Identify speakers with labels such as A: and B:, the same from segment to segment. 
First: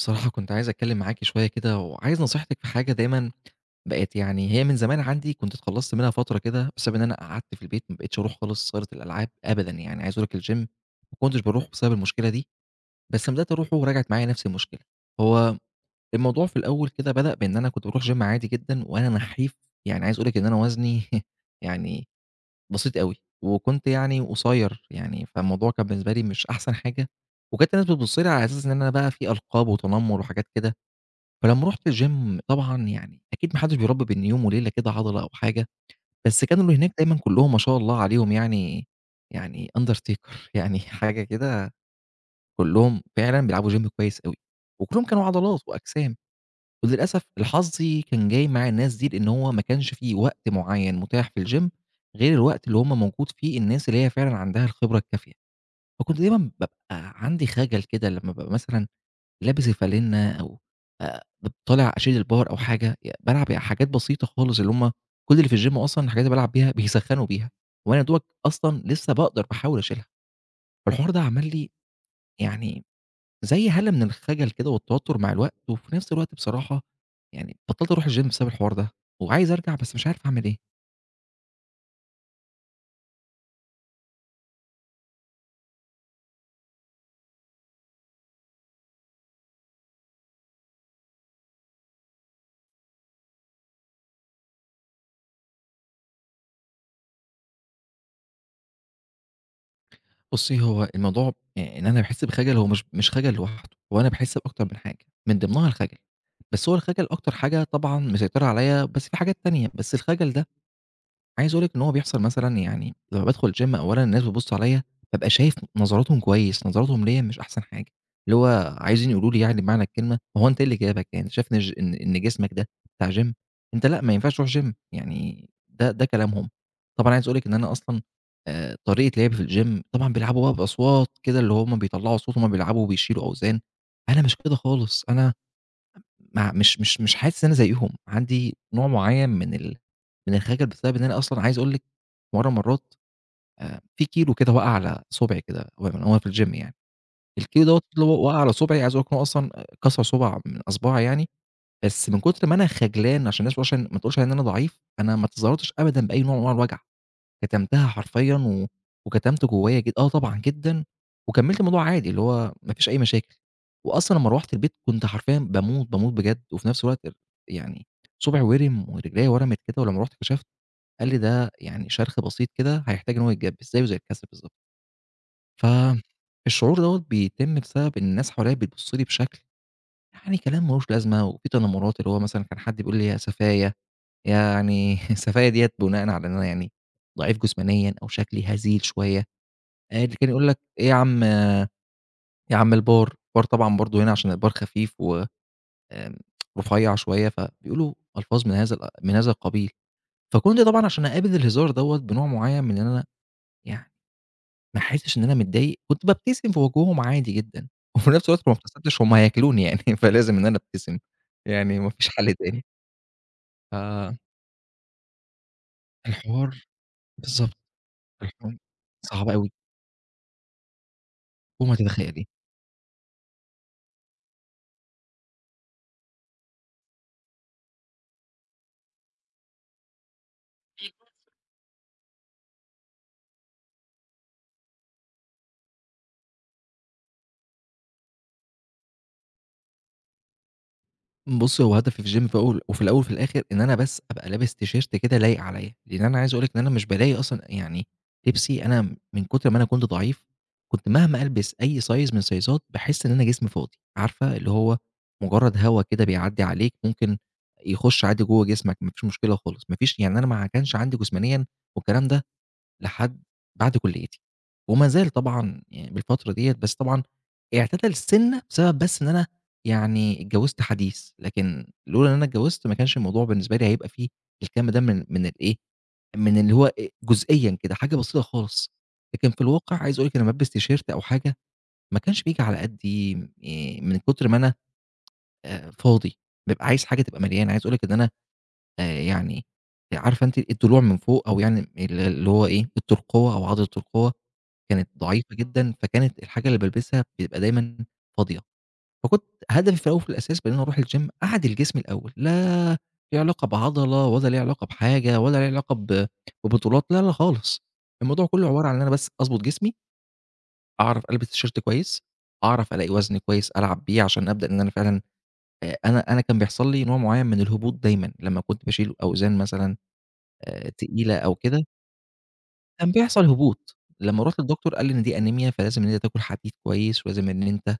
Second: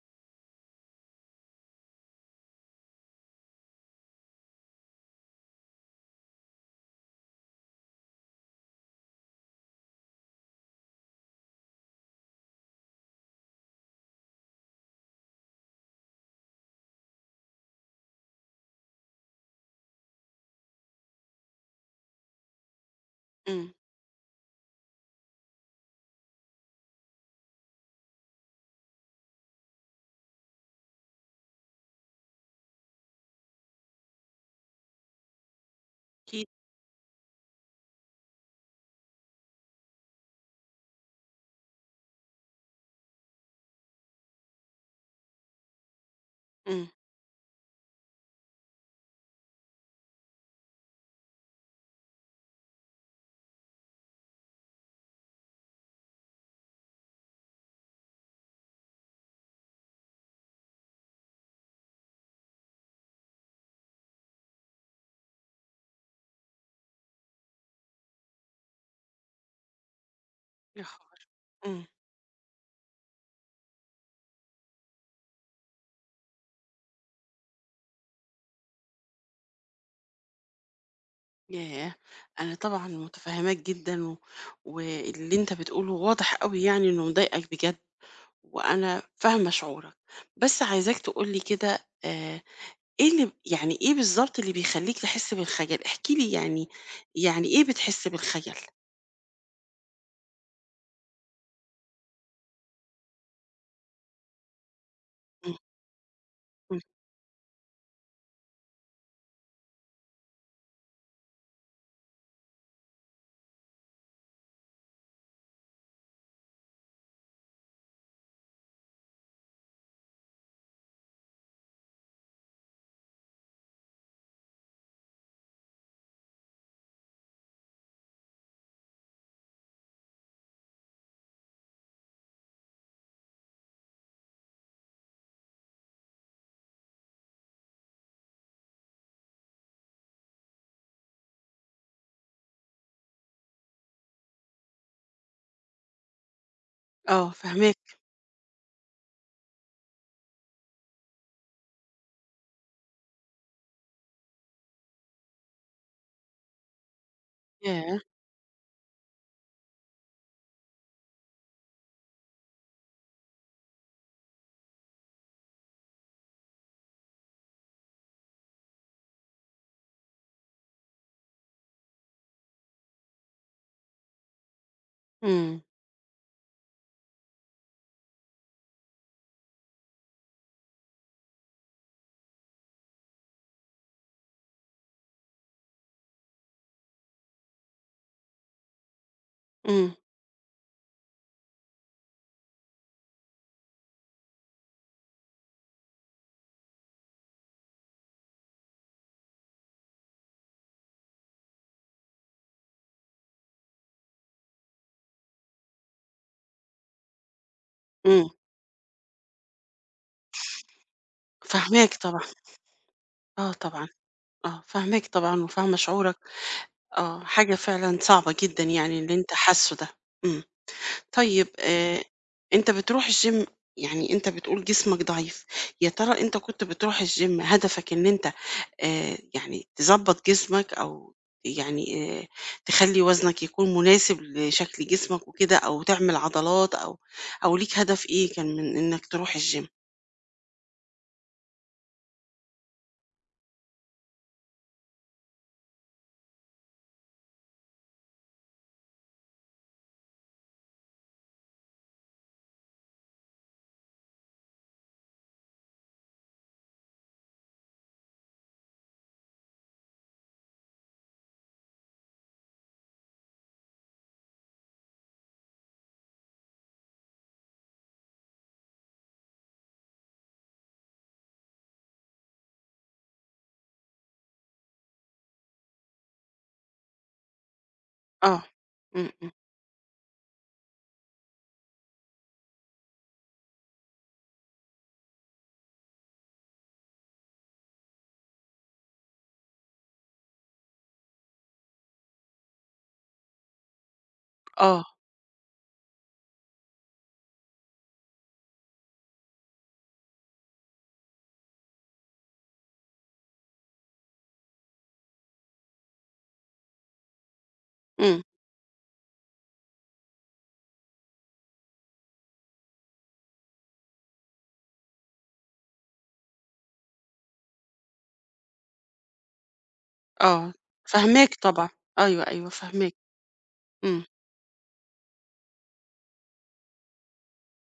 A: بصراحة كنت عايز أتكلم معاكِ شوية كده، وعايز نصيحتِك في حاجة دايمًا بقت. يعني هي من زمان عندي، كنت اتخلّصت منها فترة كده، بسبب إن أنا قعدت في البيت ما بقيتش أروح خالص صالة الألعاب أبدًا يعني، عايز أقول لك الgym ما كنتش باروحه بسبب المشكلة دي، بس لمّا بدأت أروحه ورجعت معايا نفس المشكلة. هو الموضوع في الأول كده بدأ بإن أنا كنت باروح gym عادي جدًا وأنا نحيف، يعني عايز أقول لِك إن أنا وزني يعني بسيط أوي،
B: إمم.
A: وكنت يعني قصير يعني، فالموضوع كان بالنسبة لي مش أحسن حاجة، وكانت الناس بتبُص لي على أساس إن أنا بقى في ألقاب وتنمر وحاجات كده. فلمّا رُحت الgym طبعًا يعني أكيد ما حدّش بيربّي بين يوم وليلة كده عضلة أو حاجة، بس
B: أكيد.
A: كانوا اللي هناك دايمًا كلّهم ما شاء الله عليهم يعني undertaker يعني حاجة كده، كلّهم فعلًا بيلعبوا gym كويس أوي، وكلّهم كانوا عضلات وأجسام،
B: إمم.
A: وللأسف لحظي كان جاي مع الناس دي لإن هو ما كانش في وقت معيّن متاح في الgym غير الوقت اللي هم موجود فيه الناس اللي هي فعلًا عندها الخبرة الكافية، فكنت دايمًا بابقى عندي خَجَل كده لمّا بابقى مثلًا لابس الفالينة أو ب طالع أشيل البار أو حاجة، بالعب حاجات بسيطة خالص اللي هم كل اللي في الgym أصلًا الحاجات اللي بالعب بيها بيسخّنوا بيها، وأنا يا دوبك أصلًا لسه باقدر باحاول أشيلها،
B: يا خ
A: فالحوار ده عمل لي
B: إمم.
A: يعني زي هَلَة من الخجل كده والتوتر مع الوقت، وفي نفس الوقت بصراحة يعني بطّلت أروح الgym بسبب الحوار ده، وعايز أرجع بس مش عارف أعمل إيه.
B: ياه! أنا طبعًا مُتفهّماك جدًا واللي أنت بتقوله واضح أوي، يعني إنه مضايقك بجد، وأنا فاهمة شعورك. بس عايزاك تقول لي كده، آآ إيه بالضبط اللي بيخلّيك تحِس بالخجل؟ احكِ لي، يعني إيه بتحِس بالخجل؟
A: بُصّي، هو الموضوع إن أنا باحس بخجل، هو مش خجل لوحده، هو أنا باحس بأكتر من حاجة، من
B: إمم،
A: ضمنها الخجل، بس هو
B: إمم.
A: الخجل أكتر حاجة طبعًا مسيطرة عليَّ، بس في حاجات تانية، بس الخجل ده عايز أقول لِك إن هو بيحصل مثلًا يعني لمّا بادخل الgym أولًا الناس بتبُص عليَّ، بابقى شايف نظراتهم كويس، نظراتهم ليَّ مش أحسن حاجة، اللي هو عايزين يقولوا لي يعني بمعنى الكلمة هو أنت إيه اللي جابك، يعني أنت شايف إن ج إن إن جسمك ده بتاع gym؟ أنت لأ، ما ينفعش تروح gym، يعني ده كلامهم. طبعًا عايز أقول لِك إن أنا أصلًا طريقة لعبي في الgym، طبعًا بيلعبوا بقى بأصوات كده اللي هم بيطلعوا صوت وهم بيلعبوا وبيشيلوا أوزان، أنا مش كده خالص، أنا مع مش مش مش حاسس إن أنا زيّهم، عندي نوع معيّن من ال من الخجل، بسبب إن أنا أصلًا عايز أقول لِك في مرّة من المرّات، في كيلو كده وقع على صُبعي كده و وأنا في الgym يعني،
B: آه،
A: الكيلو دوّة
B: فاهماك.
A: اللي هو وقع على صُبعي عايز أقول لِك إن هو أصلًا كسر صُباع من أصبعي يعني، بس من كتر ما أنا خجلان عشان الناس ما تقولش عليّا إن أنا ضعيف، أنا ما تظاهرتش أبدًا بأي نوع من أنواع الوجع. كتمتها
B: ياه!
A: حرفيًا و وكتمت جوايا جد آه طبعًا جدًا، وكمّلت الموضوع عادي، اللي هو ما فيش أي مشاكل، وأصلًا لمّا روّحت البيت كنت حرفيًا باموت، باموت بجد، وفي نفس الوقت يعني صُبعي وِرِم ورجليّا ورمت كده، ولمّا رُحت كشفت قال لي: "ده يعني شرخ بسيط كده هيحتاج إن هو يتجبس زيه زي الكسر بالضبط."
B: إمم،
A: فالشعور دوّة بيتم بسبب إن الناس حواليّا بتبُص لي بشكل يعني كلام ما لوش لازمة، وفي تنمرات اللي هو مثلًا كان حد بيقول لي يا سفاية، يعني السفاية ديّة بناءً على إن أنا يعني ضعيف جسمانيًا أو شكلي هزيل شوية،
B: إمم،
A: اللي كان يقول لك: "إيه يا عم، آه، يا عم البار؟" البار طبعًا برضه هنا عشان البار خفيف و آمم رفيّع شوية، فبيقولوا ألفاظ من هذا القبيل. فكنت طبعًا عشان أقابل الهزار دوّة بنوع معيّن من إن أنا يعني ما أحسّش إن أنا متضايق، كنت بابتسم في وجوههم عادي جدًا، وفي
B: إمم.
A: نفس الوقت لو ما ابتسمتش هم هياكلوني يعني فلازم إن أنا أبتسم، يعني ما
B: فاهماك
A: فيش
B: طبعًا.
A: حل تاني.
B: آه طبعًا، آه. فاهماك طبعًا، وفاهمة شعورك.
A: فالحوار
B: آه،
A: بالضبط.
B: حاجة فعلًا صعبة
A: الحوار
B: جدًا يعني اللي
A: صعب
B: أنت
A: أوي.
B: حاسّه ده. إمم. طيب،
A: فوق ما تتخيلي.
B: أنت بتروح الgym، يعني أنت بتقول جسمك ضعيف. يا ترى أنت كنت بتروح الgym هدفك إن أنت يعني تضبّط جسمك، أو يعني تخلّي وزنك يكون مناسب لشكل جسمك وكده، أو تعمل عضلات، أو ليك هدف إيه كان من إنك تروح الgym؟
A: بُصّي، هو هدفي في الgym في أول وفي الأول وفي الآخر إن أنا بس أبقى لابس تيشيرت كده لايق عليَّ، لإن أنا عايز أقول لِك إن أنا مش بالاقي أصلًا يعني لبسي، أنا من كتر ما أنا كنت ضعيف، كنت مهما ألبس أي size من السايزات باحس إن أنا جسمي فاضي، عارفة اللي هو مجرد هوا كده بيعدّي عليك ممكن يخش عادي جوّه جسمك ما فيش مشكلة خالص، ما فيش يعني، أنا ما كانش عندي جسمانيًا، والكلام ده لحد بعد كليتي، وما زال طبعًا يعني بالفترة ديّة، بس طبعًا اعتدل سِنّة بسبب بس إن أنا يعني اتجوزت حديث، لكن لولا إن أنا اتجوزت ما كانش الموضوع بالنسبة لي هيبقى فيه الكم ده من الإيه، من اللي هو جزئيًا كده، حاجة بسيطة
B: آه.
A: خالص،
B: إمم،
A: لكن
B: إمم.
A: في الواقع عايز أقول لِك أنا بالبس تيشيرت أو حاجة ما كانش بييجي على قدّي، من كتر ما أنا فاضي، بابقى عايز حاجة تبقى مليانة، عايز أقول لِك إن أنا يعني عارفة أنتِ الضلوع من فوق، أو يعني اللي هو إيه، الترقوة أو عضلة الترقوة،
B: آه.
A: كانت ضعيفة جدًا، فكانت الحاجة اللي بالبسها بيبقى دايمًا فاضية، فكنت هدفي في الأول وفي الأساس بإن أنا أروح الgym أعدل جسمي الأول، لا ليه علاقة بعضلة ولا ليه علاقة بحاجة ولا ليه علاقة ب ببطولات، لا، لا خالص،
B: إمم.
A: الموضوع كله عبارة عن إن أنا بس أضبط جسمي، أعرف ألبس تيشيرت كويس، أعرف ألاقي وزن كويس ألعب بيه عشان أبدأ إن أنا فعلًا، أنا كان بيحصل لي نوع معين من الهبوط دايمًا، لمّا كنت باشيل أوزان مثلًا
B: آه،
A: تقيلة
B: فاهماك
A: أو كده،
B: طبعًا. أيوه، أيوه،
A: كان
B: فاهماك.
A: بيحصل هبوط،
B: إمم.
A: لمّا رُحت للدكتور قال لي إن دي أنيميا، فلازم إن أنت تاكل حديد كويس، ولازم إن أنت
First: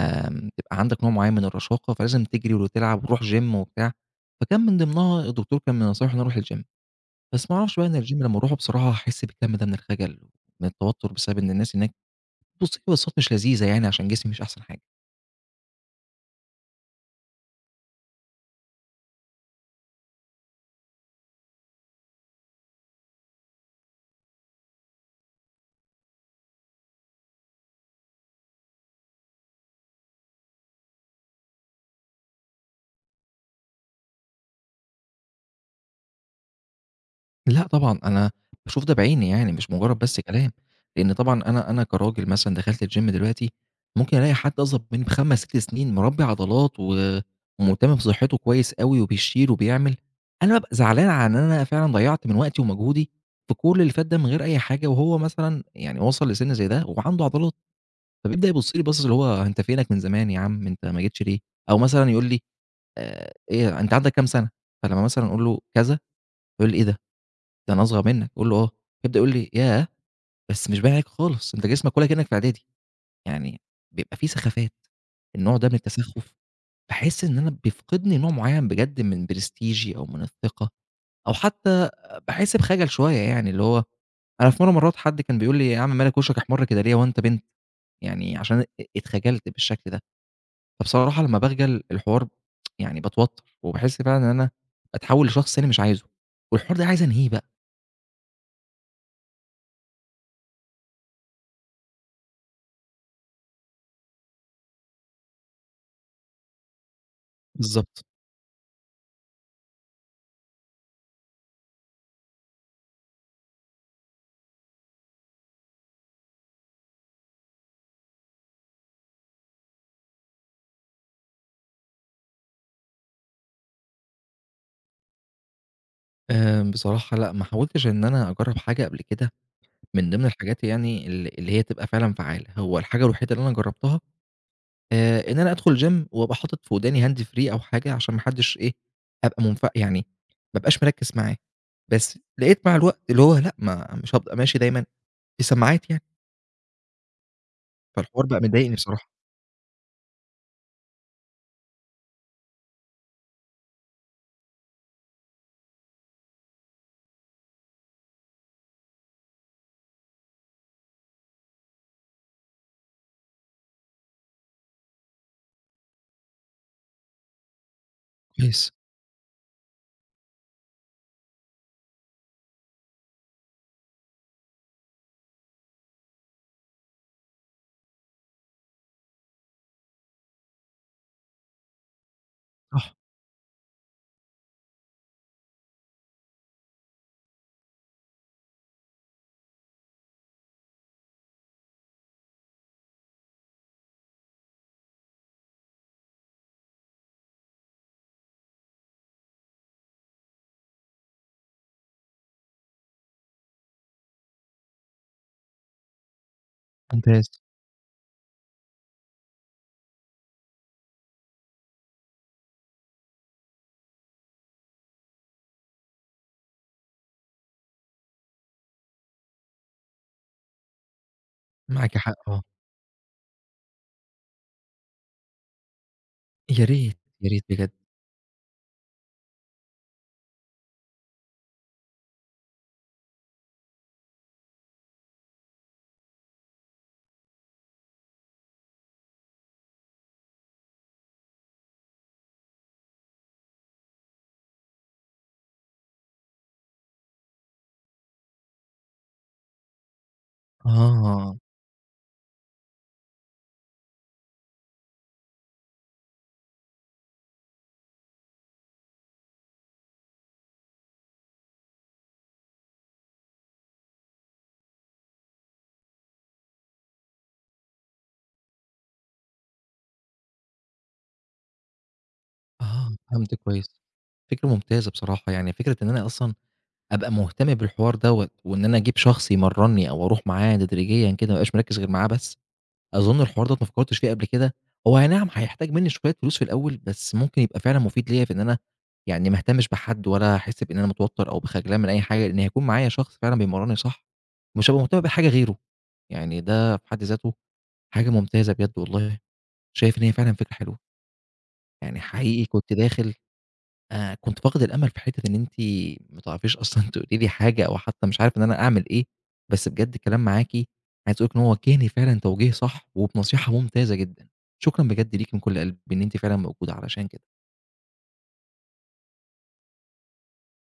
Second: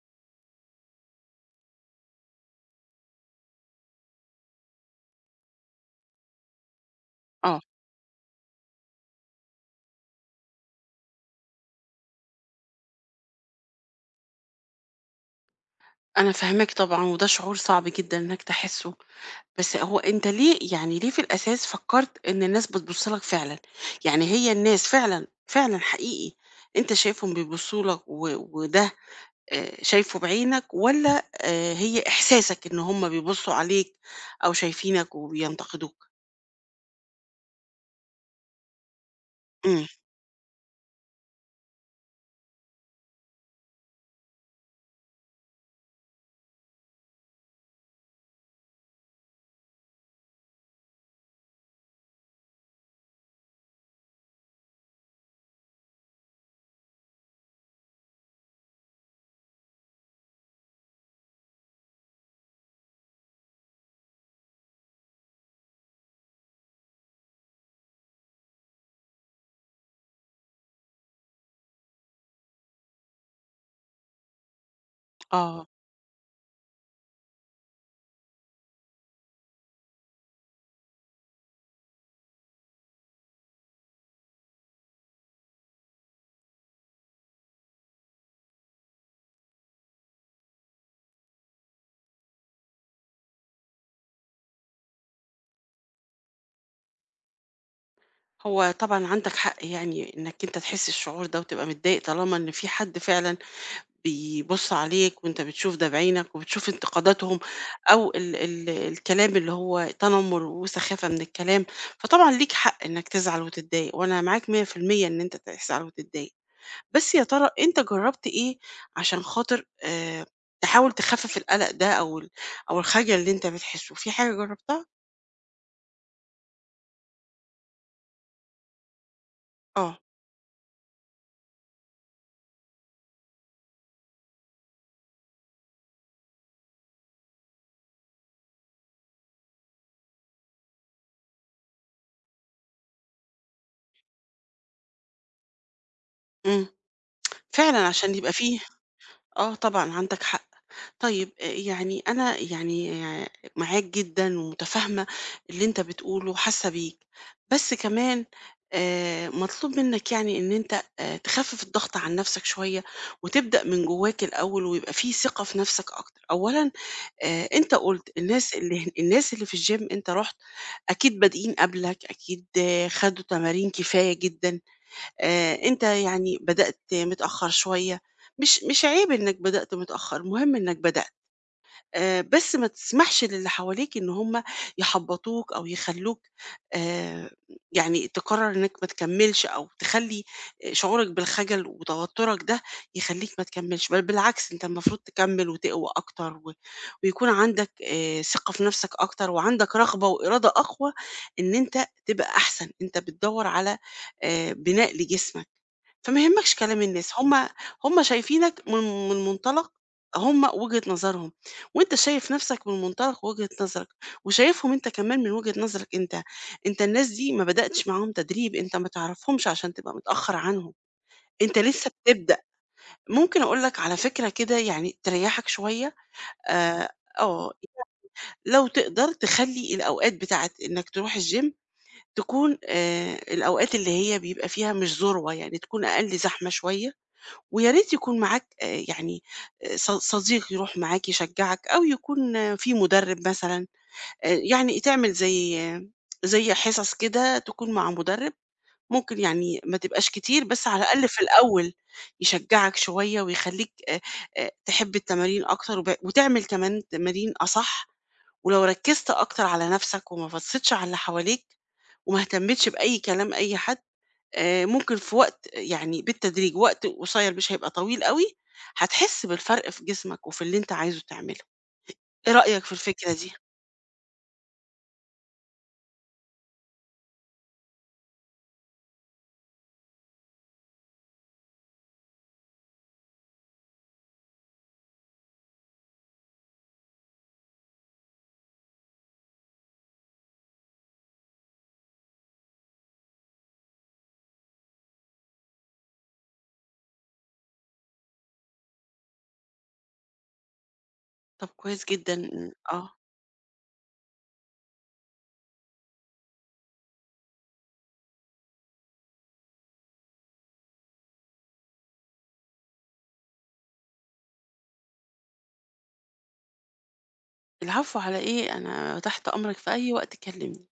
A: تبقى عندك نوع معين من الرشاقة، فلازم تجري وتلعب وتروح جيم وبتاع، فكان من ضمنها الدكتور كان من نصايحه إن أنا أروح الجيم، بس ما
B: آه.
A: أعرفش بقى إن الجيم لمّا أروحه بصراحة هاحس بالكم ده من الخجل، من التوتر بسبب إن الناس هناك، بُصّي، هي بصات مش لذيذة يعني عشان جسمي مش أحسن حاجة.
B: أنا فاهماك طبعًا، وده شعور صعب جدًا إنك تحسه. بس هو أنت ليه في الأساس فكّرت إن الناس بتبُص لك فعلًا؟ يعني هي الناس، فعلًا، فعلًا حقيقي أنت شايفهم بيبُصّوا لك، وده شايفه بعينك، والّا هي إحساسك إن هم بيبُصّوا عليك، أو شايفينك وبينتقدوك؟
A: لأ طبعًا، أنا باشوف ده بعيني يعني مش
B: إمم.
A: مجرّد بس كلام، لإن طبعًا أنا كراجل مثلًا دخلت الgym دلوقتي، ممكن ألاقي حد أصغر مني ب5، 6 سنين مربّي عضلات و ومهتم بصحته كويس أوي وبيشيل وبيعمل، أنا بابقى زعلان على إن أنا فعلًا ضيّعت من وقتي ومجهودي في كل اللي فات ده من غير أي حاجة، وهو مثلًا يعني وصل لسِن زي ده وعنده عضلات، فبيبدأ يبُص لي بصّة اللي هو أنت فينك من زمان يا عم، أنت ما جيتش ليه؟ أو مثلًا يقول لي إيه، أنت عندك كام سَنة؟ فلمّا مثلًا أقول له كذا، يقول لي إيه ده؟ ده أنا أصغر منّك. أقول له: "آه." يبدأ يقول لي: "ياه! بس مش باين عليك خالص، أنت جسمك ولا كإنّك في إعدادي." يعني بيبقى في سخافات، النوع
B: آه.
A: ده من التسخُّف باحس إن أنا بيفقدني نوع معيّن بجد من برستيجي أو من الثقة، أو حتى باحس بخجل شوية يعني، اللي هو أنا في مرّة من المرّات حد كان بيقول لي: "يا عم مالك وشّك أحمر كده ليه، هو أنت بنت؟" يعني عشان اتخجلت بالشكل ده. فبصراحة لمّا باخجل الحوار، يعني باتوتّر وباحس فعلًا إن أنا باتحوّل لشخص أنا مش عايزه، والحوار ده عايز أنهيه بقى.
B: هو طبعًا عندك حق، يعني إنك أنت تحس الشعور ده وتبقى متضايق، طالما إن في حد فعلًا بيبُص عليك وأنت بتشوف ده بعينك، وبتشوف انتقاداتهم،
A: بالضبط.
B: أو ال ال الكلام اللي هو تنمُّر وسخافة من الكلام. فطبعًا ليك حق إنك تزعل وتتضايق، وأنا معاك 100% إن أنت تزعل وتتضايق. بس يا ترى أنت جرّبت إيه عشان خاطر تحاول تخفِّف القلق ده، أو الخجل اللي أنت بتحسّه، في حاجة جرّبتها؟
A: بصراحة لأ، ما حاولتش إن أنا أجرّب حاجة قبل كده،
B: آه.
A: من ضمن الحاجات يعني اللي هي تبقى فعلًا فعّالة، هو الحاجة الوحيدة اللي أنا جرّبتها، إن أنا أدخل gym وأبقى حاطط في وداني hand free أو حاجة عشان ما حدش إيه، أبقى يعني ما أبقاش مركّز معاه، بس لقيت مع الوقت اللي هو لأ، ما مش هابقى ماشي دايمًا بسماعات يعني،
B: إمم. فعلًا عشان
A: فالحوار
B: يبقى
A: بقى
B: فيه.
A: مضايقني بصراحة.
B: آه، طبعًا عندك حق. طيب يعني أنا يعني، آه، معاك جدًا ومُتفاهمة اللي أنت بتقوله وحاسة بيك. بس كمان مطلوب منّك يعني إن أنت تخفِّف الضغط عن نَفْسك شوية، وتبدأ من جوّاك الأول، ويبقى في ثقة في نَفْسك أكتر. أولًا أنت قُلت
A: كويس،
B: الناس اللي في الgym أنت رُحت، أكيد بادئين قبلك، أكيد آه، خدوا تمارين كفاية جدًا. أنت يعني بدأت متأخّر شوية. مش عيب إنّك بدأت متأخّر، مهم إنّك بدأت. بس ما
A: صح،
B: تسمحش للي حواليك إن هم يحبطوك أو يخلوك، آآ، يعني تقرر إنك ما تكملش، أو تخلي شعورك بالخجل وتوترك ده يخليك ما تكملش. بل بالعكس، أنت المفروض تكمل وتقوى أكتر، ويكون عندك ثقة في نفسك أكتر، وعندك رغبة وإرادة أقوى إن أنت تبقى أحسن. أنت بتدوّر على بناء لجسمك. فما يهمكش كلام الناس.
A: ممتاز،
B: هم شايفينك من منطلق، وجهة نظرهم، وأنت شايف نَفْسك من منطلق وجهة نظرك، وشايفهم أنت كمان من وجهة نظرك أنت. أنت الناس دي ما بدأتش معاهم تدريب، أنت ما تعرفهمش عشان تبقى متأخّر عنهم، أنت لسه
A: معاكِ حق،
B: بتبدأ.
A: آه،
B: ممكن أقول لك على فكرة كده يعني تريّحك شوية.
A: يا
B: آآ
A: ريت، يا ريت
B: آه،
A: بجد.
B: لو تقدر تخلّي الأوقات بتاعة إنك تروح الgym تكون الأوقات اللي هي بيبقى فيها مش ذروة، يعني تكون أقل زحمة شوية، ويا ريت يكون معاك يعني صديق يروح معاك يشجّعك، أو يكون في مُدرِّب مثلًا. يعني تعمل زي زي حصص كده تكون مع مُدرِّب. ممكن يعني ما تبقاش كتير، بس على الأقل في
A: آه،
B: الأول يشجّعك شوية ويخلّيك تحب التمارين أكتر، وتعمل كمان تمارين أصح. ولو ركّزت أكتر على نَفْسك، وما بصّيتش على اللي حواليك، وما اهتمّتش بأي كلام أي حد، ممكن في وقت، يعني بالتدريج، وقت قصير مش هيبقى طويل أوي، هتحس بالفرق في جسمك وفي اللي أنت عايزه تعمله. إيه رأيك في
A: آه،
B: الفكرة دي؟
A: فهمت كويس. فكرة ممتازة بصراحة، يعني فكرة إن أنا أصلًا أبقى مهتم بالحوار دوّة، وإن أنا أجيب شخص يمرّني أو أروح معاه تدريجيًا كده، ما ابقاش مركّز غير معاه بس، أظن الحوار دوّة ما فكّرتش فيه قبل كده، هو أي نعم هيحتاج منّي شوية فلوس في الأول، بس ممكن يبقى فعلًا مفيد ليّا في إن أنا يعني ما اهتمش بحد ولا أحس بإن أنا متوتّر أو بخَجلان من أي حاجة، لإن هيكون معايا شخص فعلًا بيمرّني صح، مش هابقى مهتم بحاجة غيره، يعني ده في حد ذاته حاجة ممتازة بجد والله، شايف إن هي فعلًا فكرة حلوة،
B: طب كويس
A: يعني
B: جدًا،
A: حقيقي كنت
B: آه.
A: داخل، كنت فاقد الأمل في حتّة إن أنتِ ما تعرفيش أصلًا تقولي لي حاجة أو حتّى مش عارف إن أنا أعمل إيه، بس بجد الكلام معاكِ عايز أقول لِك إن هو وجّهني فعلًا توجيه صح وبنصيحة ممتازة جدًا. شكرًا بجد ليكِ من كل قلبي إن أنتِ فعلًا موجودة علشان كده.
B: العفو على إيه، أنا تحت أمرك في أي وقت، كلمني.